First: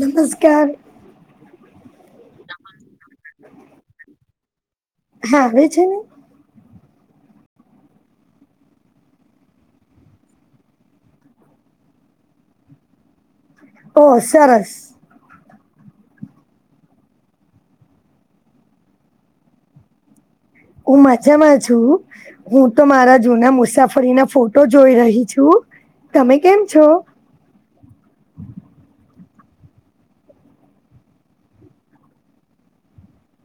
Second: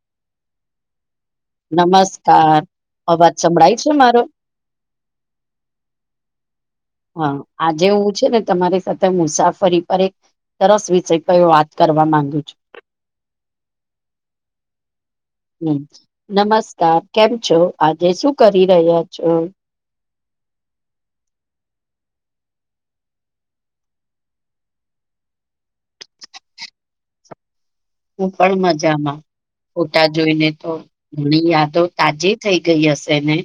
નમસ્કાર નમસ્કાર અવાજ સંભળાય છે મારો હા આવે છે ને હા આજે એવું છે ને તમારી સાથે મુસાફરી પર એક સરસ વિષય કયો વાત કરવા માંગુ છું ઓ સરસ હમ નમસ્કાર કેમ છો આજે શું કરી રહ્યા છો [inaudible] હું મજામાં છું હું તો મારા જુના મુસાફરી ના ફોટો જોઈ રહી છું તમે કેમ છો હું પણ મજામાં ફોટા જોઈને તો ઘણી યાદો તાજી થઈ ગઈ હશે ને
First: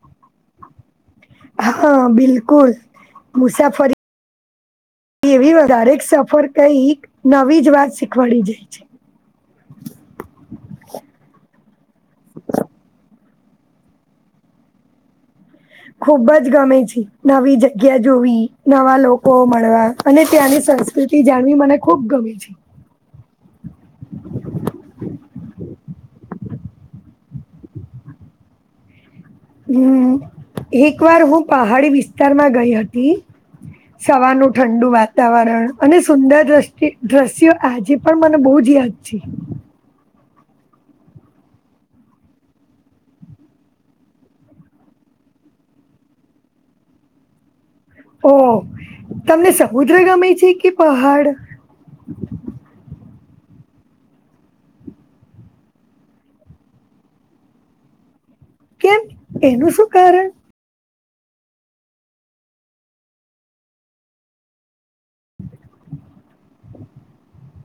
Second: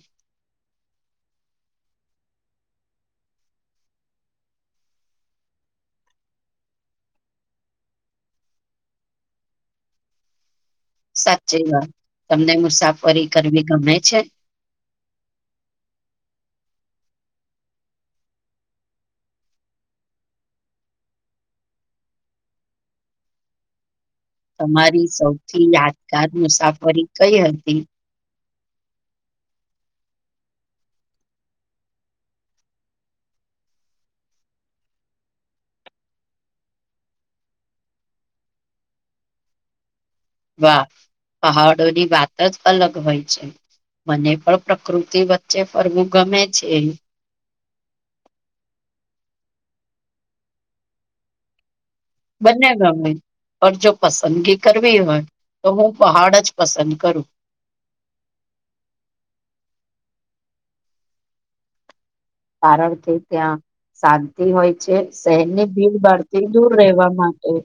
હા બિલકુલ મુસાફરી એવી વધારેક સફર કંઈક નવી જ વાત શીખવાડી જાય છે [inaudible] [unintelligible] જે વાત તમને મુસાફરી કરવી ગમે છે ખુબ જ ગમે છે નવી જગ્યા જોવી નવા લોકો મળવા અને ત્યાંની સંસ્કૃતિ જાણવી મને ખુબ ગમે છે [inaudible] તમારી સૌથી યાદગાર મુસાફરી કઈ હતી હમ એક વાર હું પહાડી વિસ્તારમાં ગઈ હતી સવારનું ઠંડુ વાતાવરણ અને સુંદર દ દ્રશ્યો આજે પણ મને બહુ જ [unintelligible] વાહ પહાડોની વાત જ અલગ હોય છે મને પણ પ્રકૃતિ વચ્ચે ફરવું ગમે છે ઓ તમને સમુદ્ર ગમે છે કે પહાડ પર જો પસંદગી કરવી હોય તો હું પહાડ જ પસંદ કરું [inaudible] કેમ એનું શું કારણ કારણથી ત્યાં શાંતિ હોય છે શહેરની ભીડ બાડ થી દૂર રહેવા માટે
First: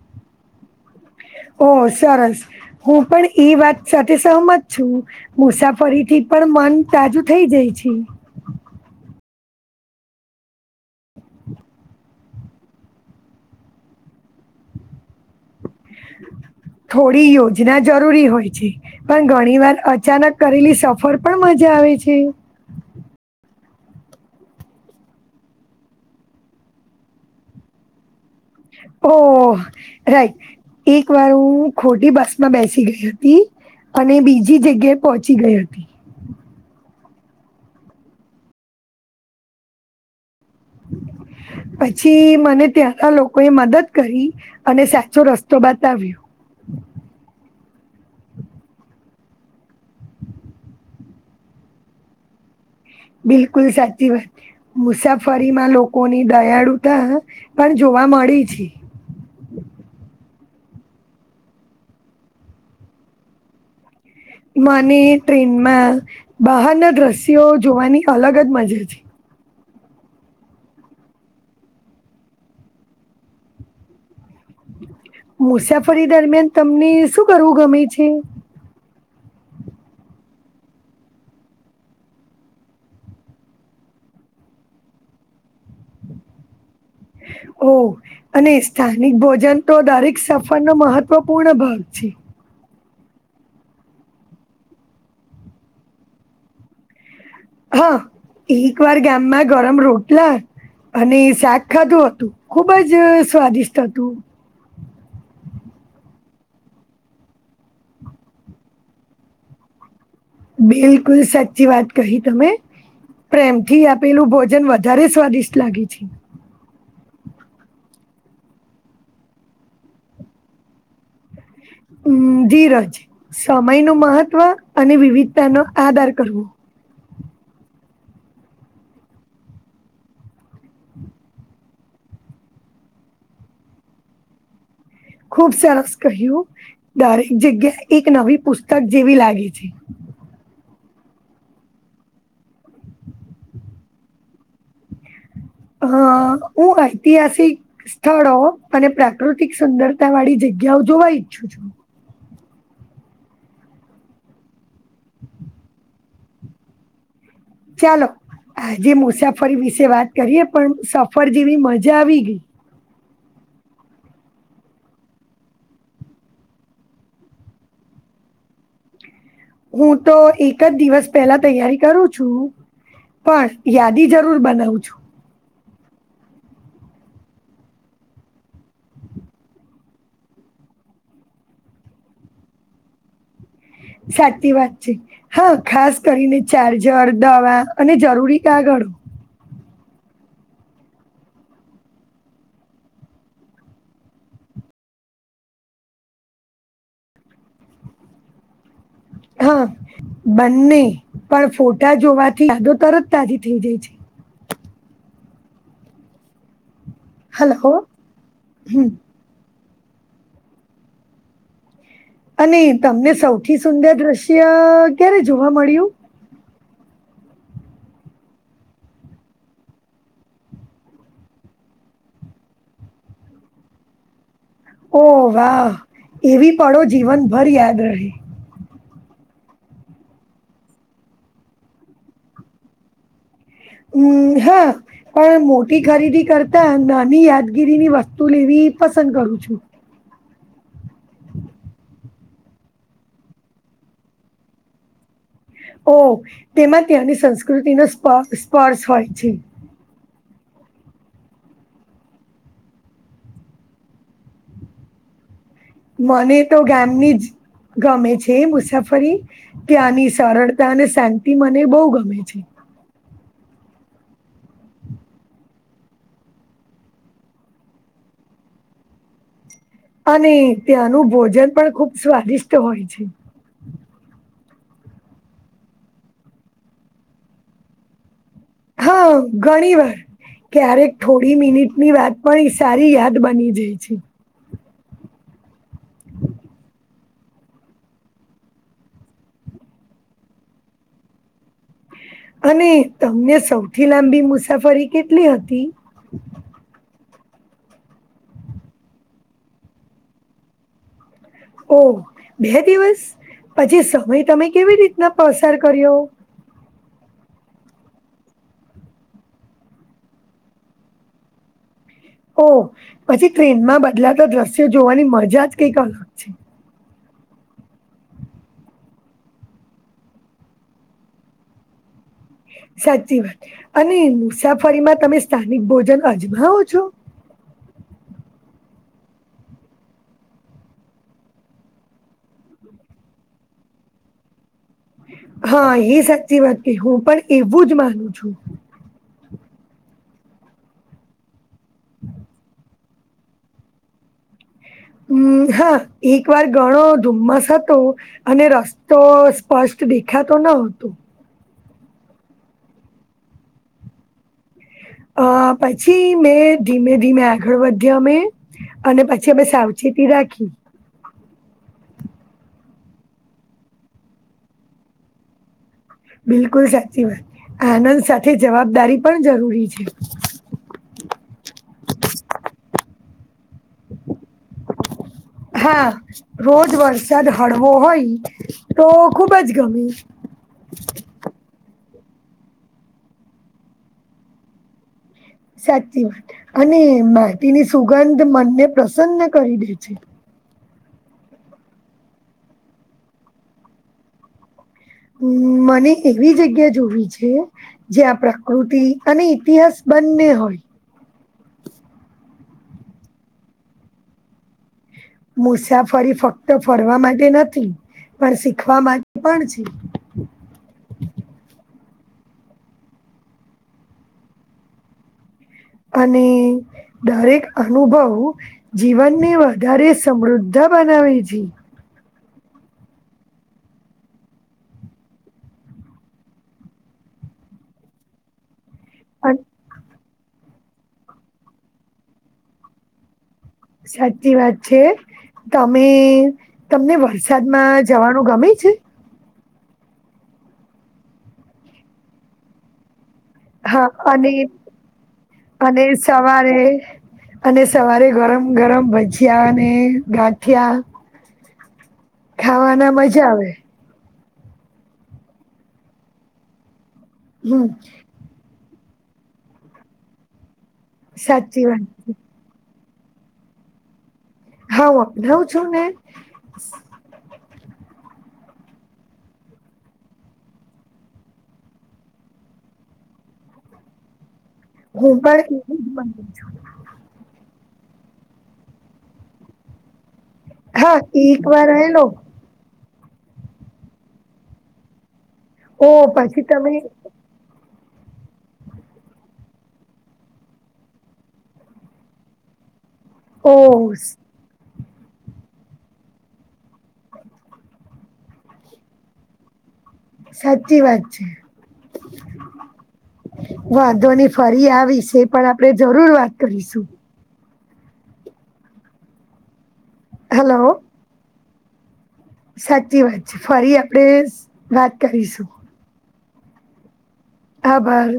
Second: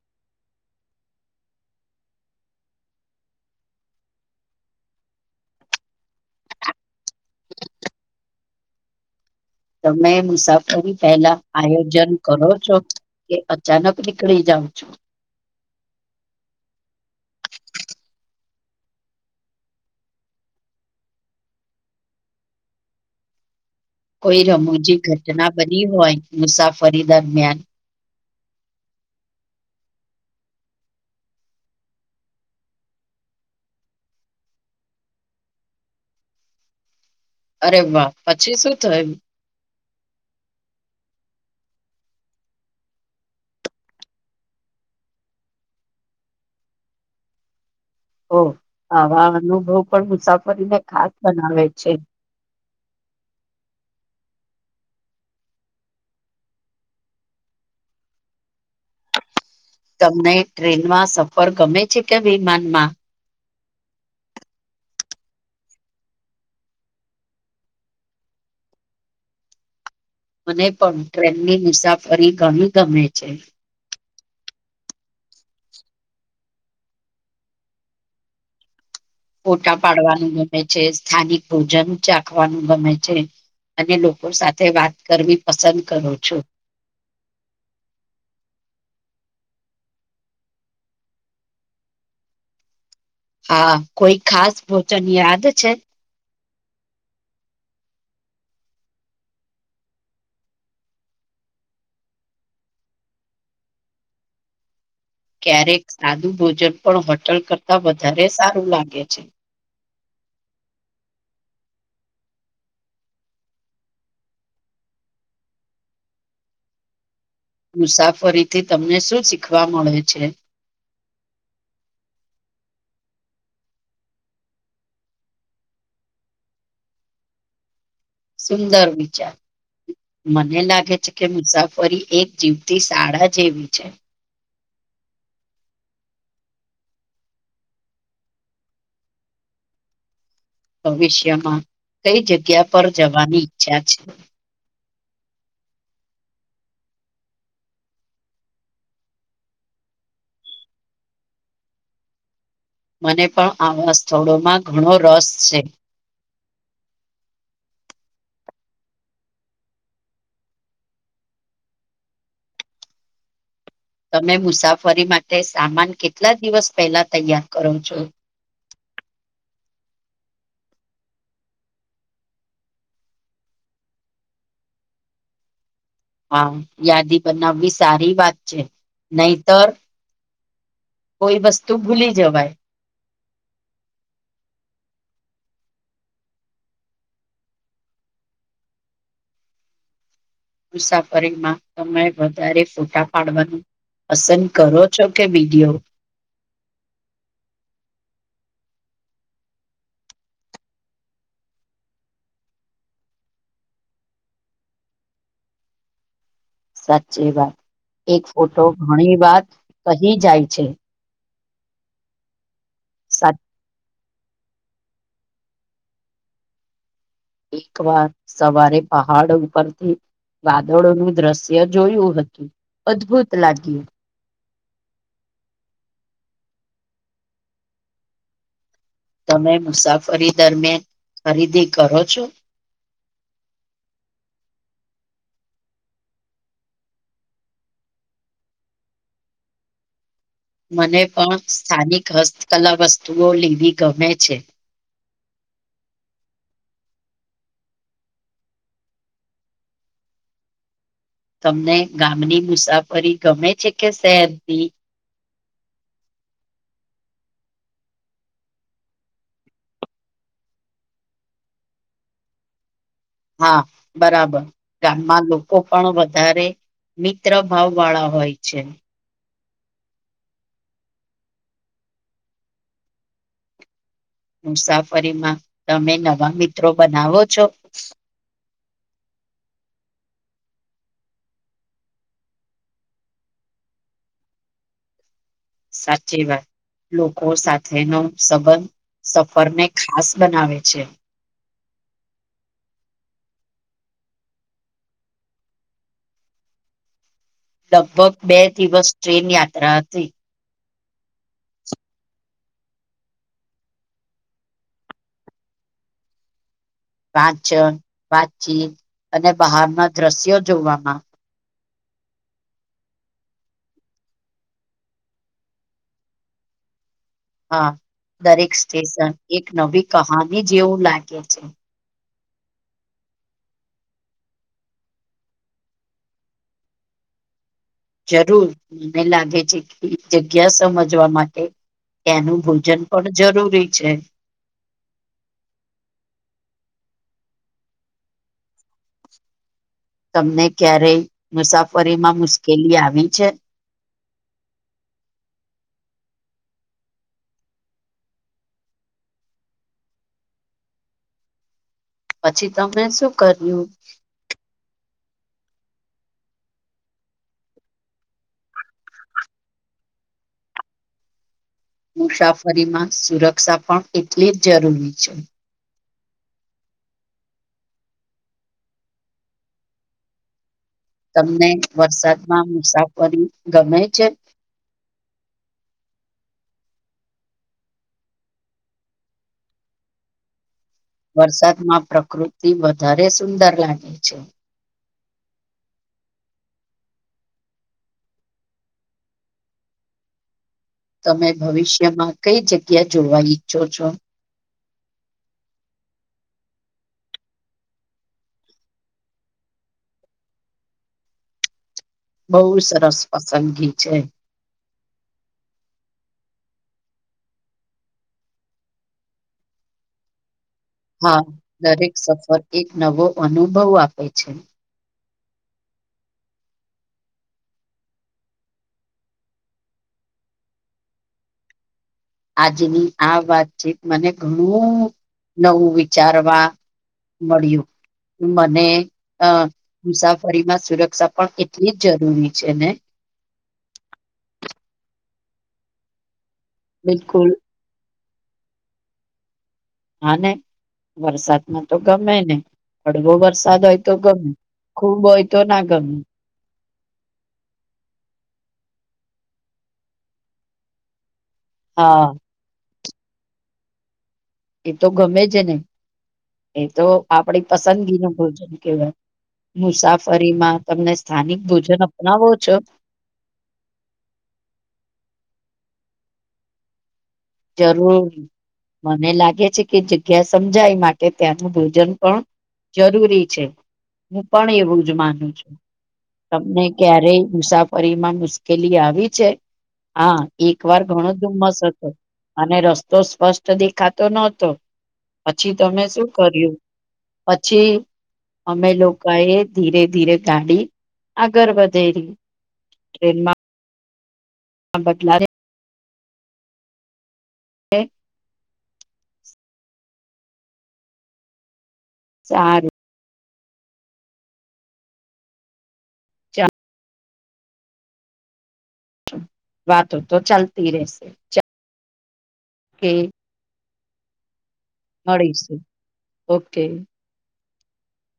[inaudible] ઓ સરસ હું પણ એઈ વાત સાથે સહમત છું મુસાફરીથી પણ મન તાજુ થઈ જાય છે [inaudible] તમે મુસાફરી પહેલા આયોજન કરો છો કે અચાનક નીકળી જાવ [unintelligible] થોડી યોજના જરૂરી હોય છે પણ ઘણી વાર અચાનક કરેલી સફર પણ મજા આવે છે [inaudible] કોઈ રમૂજી ઘટના બની હોય મુસાફરી દરમિયાન ઓ રાઈટ એક વાર હું ખોટી બસ માં બેસી ગઈ હતી અને બીજી જગ્યાએ પહોંચી ગઈ હતી. [inaudible] અરે વાહ પછી શું થયું? પછી મને ત્યાના લોકોએ મદદ કરી અને સાચો રસ્તો બતાવ્યો. [inaudible] ઓ આવા અનુભવ પણ મુસાફરીને ખાસ બનાવે છે. બિલકુલ સાચી વાત મુસાફરીમાં લોકોની દયાળુતા પણ જોવા મળી છે. તમને ટ્રેનમાં સફર ગમે છે કે વિમાનમાં? મને ટ્રેનમાં બહારના દ્રશ્યો જોવાની અલગ જ મજા છે. મને પણ ટ્રેનની મુસાફરી ગણી ગમે છે. મુસાફરી દરમિયાન તમને શું કરવું ગમે છે? ફોટા પાડવાનું ગમે છે, સ્થાનિક ભોજન ચાખવાનું ગમે છે. અને લોકો સાથે વાત કરવી પસંદ કરું છું. ઓ અને સ્થાનિક ભોજન તો દરેક સફર નો મહત્વપૂર્ણ ભાગ છે. હા કોઈ ખાસ ભોજન યાદ છે? હા એક વાર ગમમાં ગરમ રોટલા અને શાક ખાધું હતું, ખુબ જ સ્વાદિષ્ટ હતું. ક્યારેક સાદું ભોજન પણ હોટલ કરતાં વધારે સારું લાગે છે. બિલકુલ, સાચી વાત કહી તમે પ્રેમથી આપેલું ભોજન વધારે સ્વાદિષ્ટ લાગે છે. મુસાફરીથી તમને શું શીખવા મળે છે? ઉમ ધીરજ, સમય નું મહત્વ અને વિવિધતા નો આધાર કરવો. સુંદર વિચાર. મને લાગે છે કે મુસાફરી એક જીવતી શાળા જેવી છે. ખુબ સરસ કહ્યું દરેક જગ્યા એક નવી પુસ્તક જેવી લાગે છે. ભવિષ્યમાં કઈ જગ્યા પર જવાની ઈચ્છા છે? હ હું ઐતિહાસિક સ્થળો અને પ્રાકૃતિક સુંદરતા વાળી જગ્યા જગ્યા જોવા ઈચ્છું છું. મને પણ આવા સ્થળોમાં ઘણો રસ છે. ચાલો આજે મુસાફરી વિશે વાત કરીએ પણ સફર જેવી મજા આવી ગઈ. તમે મુસાફરી માટે સામાન કેટલા દિવસ પહેલા તૈયાર કરો છો? હું તો એક જ દિવસ પેલા તૈયારી કરું છું પણ યાદી જરૂર બનાવું છું. હા યાદી બનાવવી સારી વાત છે, નહીતર કોઈ વસ્તુ ભૂલી જવાય. સાચી વાત છે, હા ખાસ કરીને ચાર્જર, દવા અને જરૂરી કાગળ ડો. મુસાફરીમાં સમય વધારે ફોટા પાડવાનું પસંદ કરો છો કે વિડિઓ? હા બંને પણ ફોટા જોવાથી દો તરત તાજી થઈ જાય છે. સાચી વાત, હલો એક ફોટો હમ ઘણી વાર કહી જાય છે. અને તમને સાચ સૌથી સુંદર દ્રશ્ય ક્યારે જોવા મળ્યું? એક વાર સવારે પહાડ ઉપરથી વાદળોનું દ્રશ્ય જોયું હતું, અદ્ભુત લાગ્યું. ઓ વાહ એવી પણો જીવન ભર યાદ રે તમે મુસાફરી દરમિયાન ખરીદી કરો છો? હમ્મ હા પણ મોટી ખરીદી કરતા નાની યાદગીરીની વસ્તુ લેવી પસંદ કરું છું, મને પણ સ્થાનિક હસ્તકલા વસ્તુઓ લેવી ગમે છે, ઓ તેમાં ત્યાંની સંસ્કૃતિનો સ્પર્શ હોય છે, તમને ગામની મુસાફરી ગમે છે કે શહેરથી? મને તો ગામની જ ગમે છે મુસાફરી ત્યાંની સરળતા અને શાંતિ મને બહુ ગમે છે, હા, બરાબર ગામમાં લોકો પણ વધારે મિત્ર ભાવ વાળા હોય છે, અને ત્યાંનું ભોજન પણ ખુબ સ્વાદિષ્ટ હોય છે, મુસાફરીમાં તમે નવા મિત્રો બનાવો છો? હા ઘણી વાર ક્યારેક થોડી મિનિટની વાત પણ સારી યાદ બની જાય છે, સાચી વાત લોકો સાથેનો સંબંધ સફરને ખાસ બનાવે છે, અને તમને સૌથી લાંબી મુસાફરી કેટલી હતી? [unintelligible] લગભગ બે દિવસ ટ્રેન યાત્રા હતી, ઓહ બે દિવસ પછી સમય તમે કેવી રીતના પસાર કર્યો? વાંચન વાચીત અને બહારના દ્રશ્યો જોવામાં. ઓ પછી ટ્રેનમાં બદલાતા દ્રશ્યો જોવાની મજા જ કંઈક અલગ છે. હા, દરેક સ્ટેશન એક નવી કહાની જેવું લાગે છે. સાચી વાત અને મુસાફરીમાં તમે સ્થાનિક ભોજન અજમાવો છો? જરૂર મને લાગે છે, કે એ જગ્યા સમજવા માટે ત્યાંનું ભોજન પણ જરૂરી છે, હા, એ સાચી વાત ક હું પણ એવું જ માનું છું, તમને ક્યારેય મુસાફરીમાં મુશ્કેલી આવી છે? હમ્મ હા એક વાર ગણો ધુમ્મસ હતો અને રસ્તો સ્પષ્ટ દેખાતો ન હતું, પછી તમને શું કર્યું? અ પછી મેં ધીમે ધીમે આગળ વધ્યા મેં અને પછી અમે સાવચેતી રાખી, મુસાફરીમાં સુરક્ષા પણ એટલી જ જરૂરી છે, બિલકુલ સાચી વાત આનંદ સાથે જવાબદારી પણ જરૂરી છે. વરી ગમે છે, હા, રોજ વરસાદ હળવો હોય તો ખુબ જ ગમે વરસાદમાં પ્રકૃતિ વધારે સુંદર લાગે છે, સાચી વાત અને માટીની સુગંધ મનને પ્રસન્ન કરી દે છે, તમે ભવિષ્યમાં કઈ જગ્યા જોવા ઈચ્છો છો? હમ્મ મને એવી જગ્યા જોવી છે જ્યાં પ્રકૃતિ અને ઇતિહાસ બંને હોય. બહુ સરસ પસંદગી છે, મુસાફરી ફક્ત ફરવા માટે નથી પણ શીખવા માટે પણ છે. હા, દરેક સફર એક નવો અનુભવ આપે છે. અને દરેક અનુભવ જીવનને વધારે સમૃદ્ધ બનાવે છે, આજની આ વાતચીત મને ઘણું નવું વિચારવા મળ્યું મને અ અન- મુસાફરીમાં સુરક્ષા પણ કેટલી જ જરૂરી છે ને સાચી વાત છે તમે તમને બિલકુલ વરસાદમાં જ જવાનું ગમે છે. હા ને વરસાદમાં તો ગમે ને હળવો વર વરસાદ હોય હા તો ગમે અને ખૂબ હોય તો ના અને ગમે સવારે અને સવારે ગરમ ગરમ ભજીયા અને ગાંઠયા હા અને મજા આવે. એ તો ગમે છે ને એ તો આપડી હમ પસંદગી ન ભોજન કવાય મુસાફરીમાં તમને સ્થાનિક સાચી ભોજન વાત અપનાવો છો. હાું બધઉ છું ને જરૂર મને લાગે છે કે જગ્યા સમજાય માટે ત્યાંનું ભોજન પણ જરૂરી છે. પણ એવું જ હું માનું પણ છું એવું જ માનું તમને ક્યારેય મુસા ફરી એમાં મુશ્કેલી આવી છે હા એક છું વાર ઘણો હા એક ધુમ્મસ વાર હતો. આવેલો અને રસ્તો સ્પષ્ટ દેખાતો નહતો પછી તમે ઓ શું પછી કર્યું તમે પછી અમે લોકોએ ધીરે ધીરે ગાડી આગળ વધે રી ઓ હા બદલા રે હે સાચી વાત છે. સારું વાંધો ની ફરી આ વિશે પણ આપણે જરૂર વાત કરીશુંશ વાતો તો ચાલતી હલો રહેશે. કે સાચી વાત છે ફરી આપણેે વાત કરીશું. મળીશું ઓકે ખભાર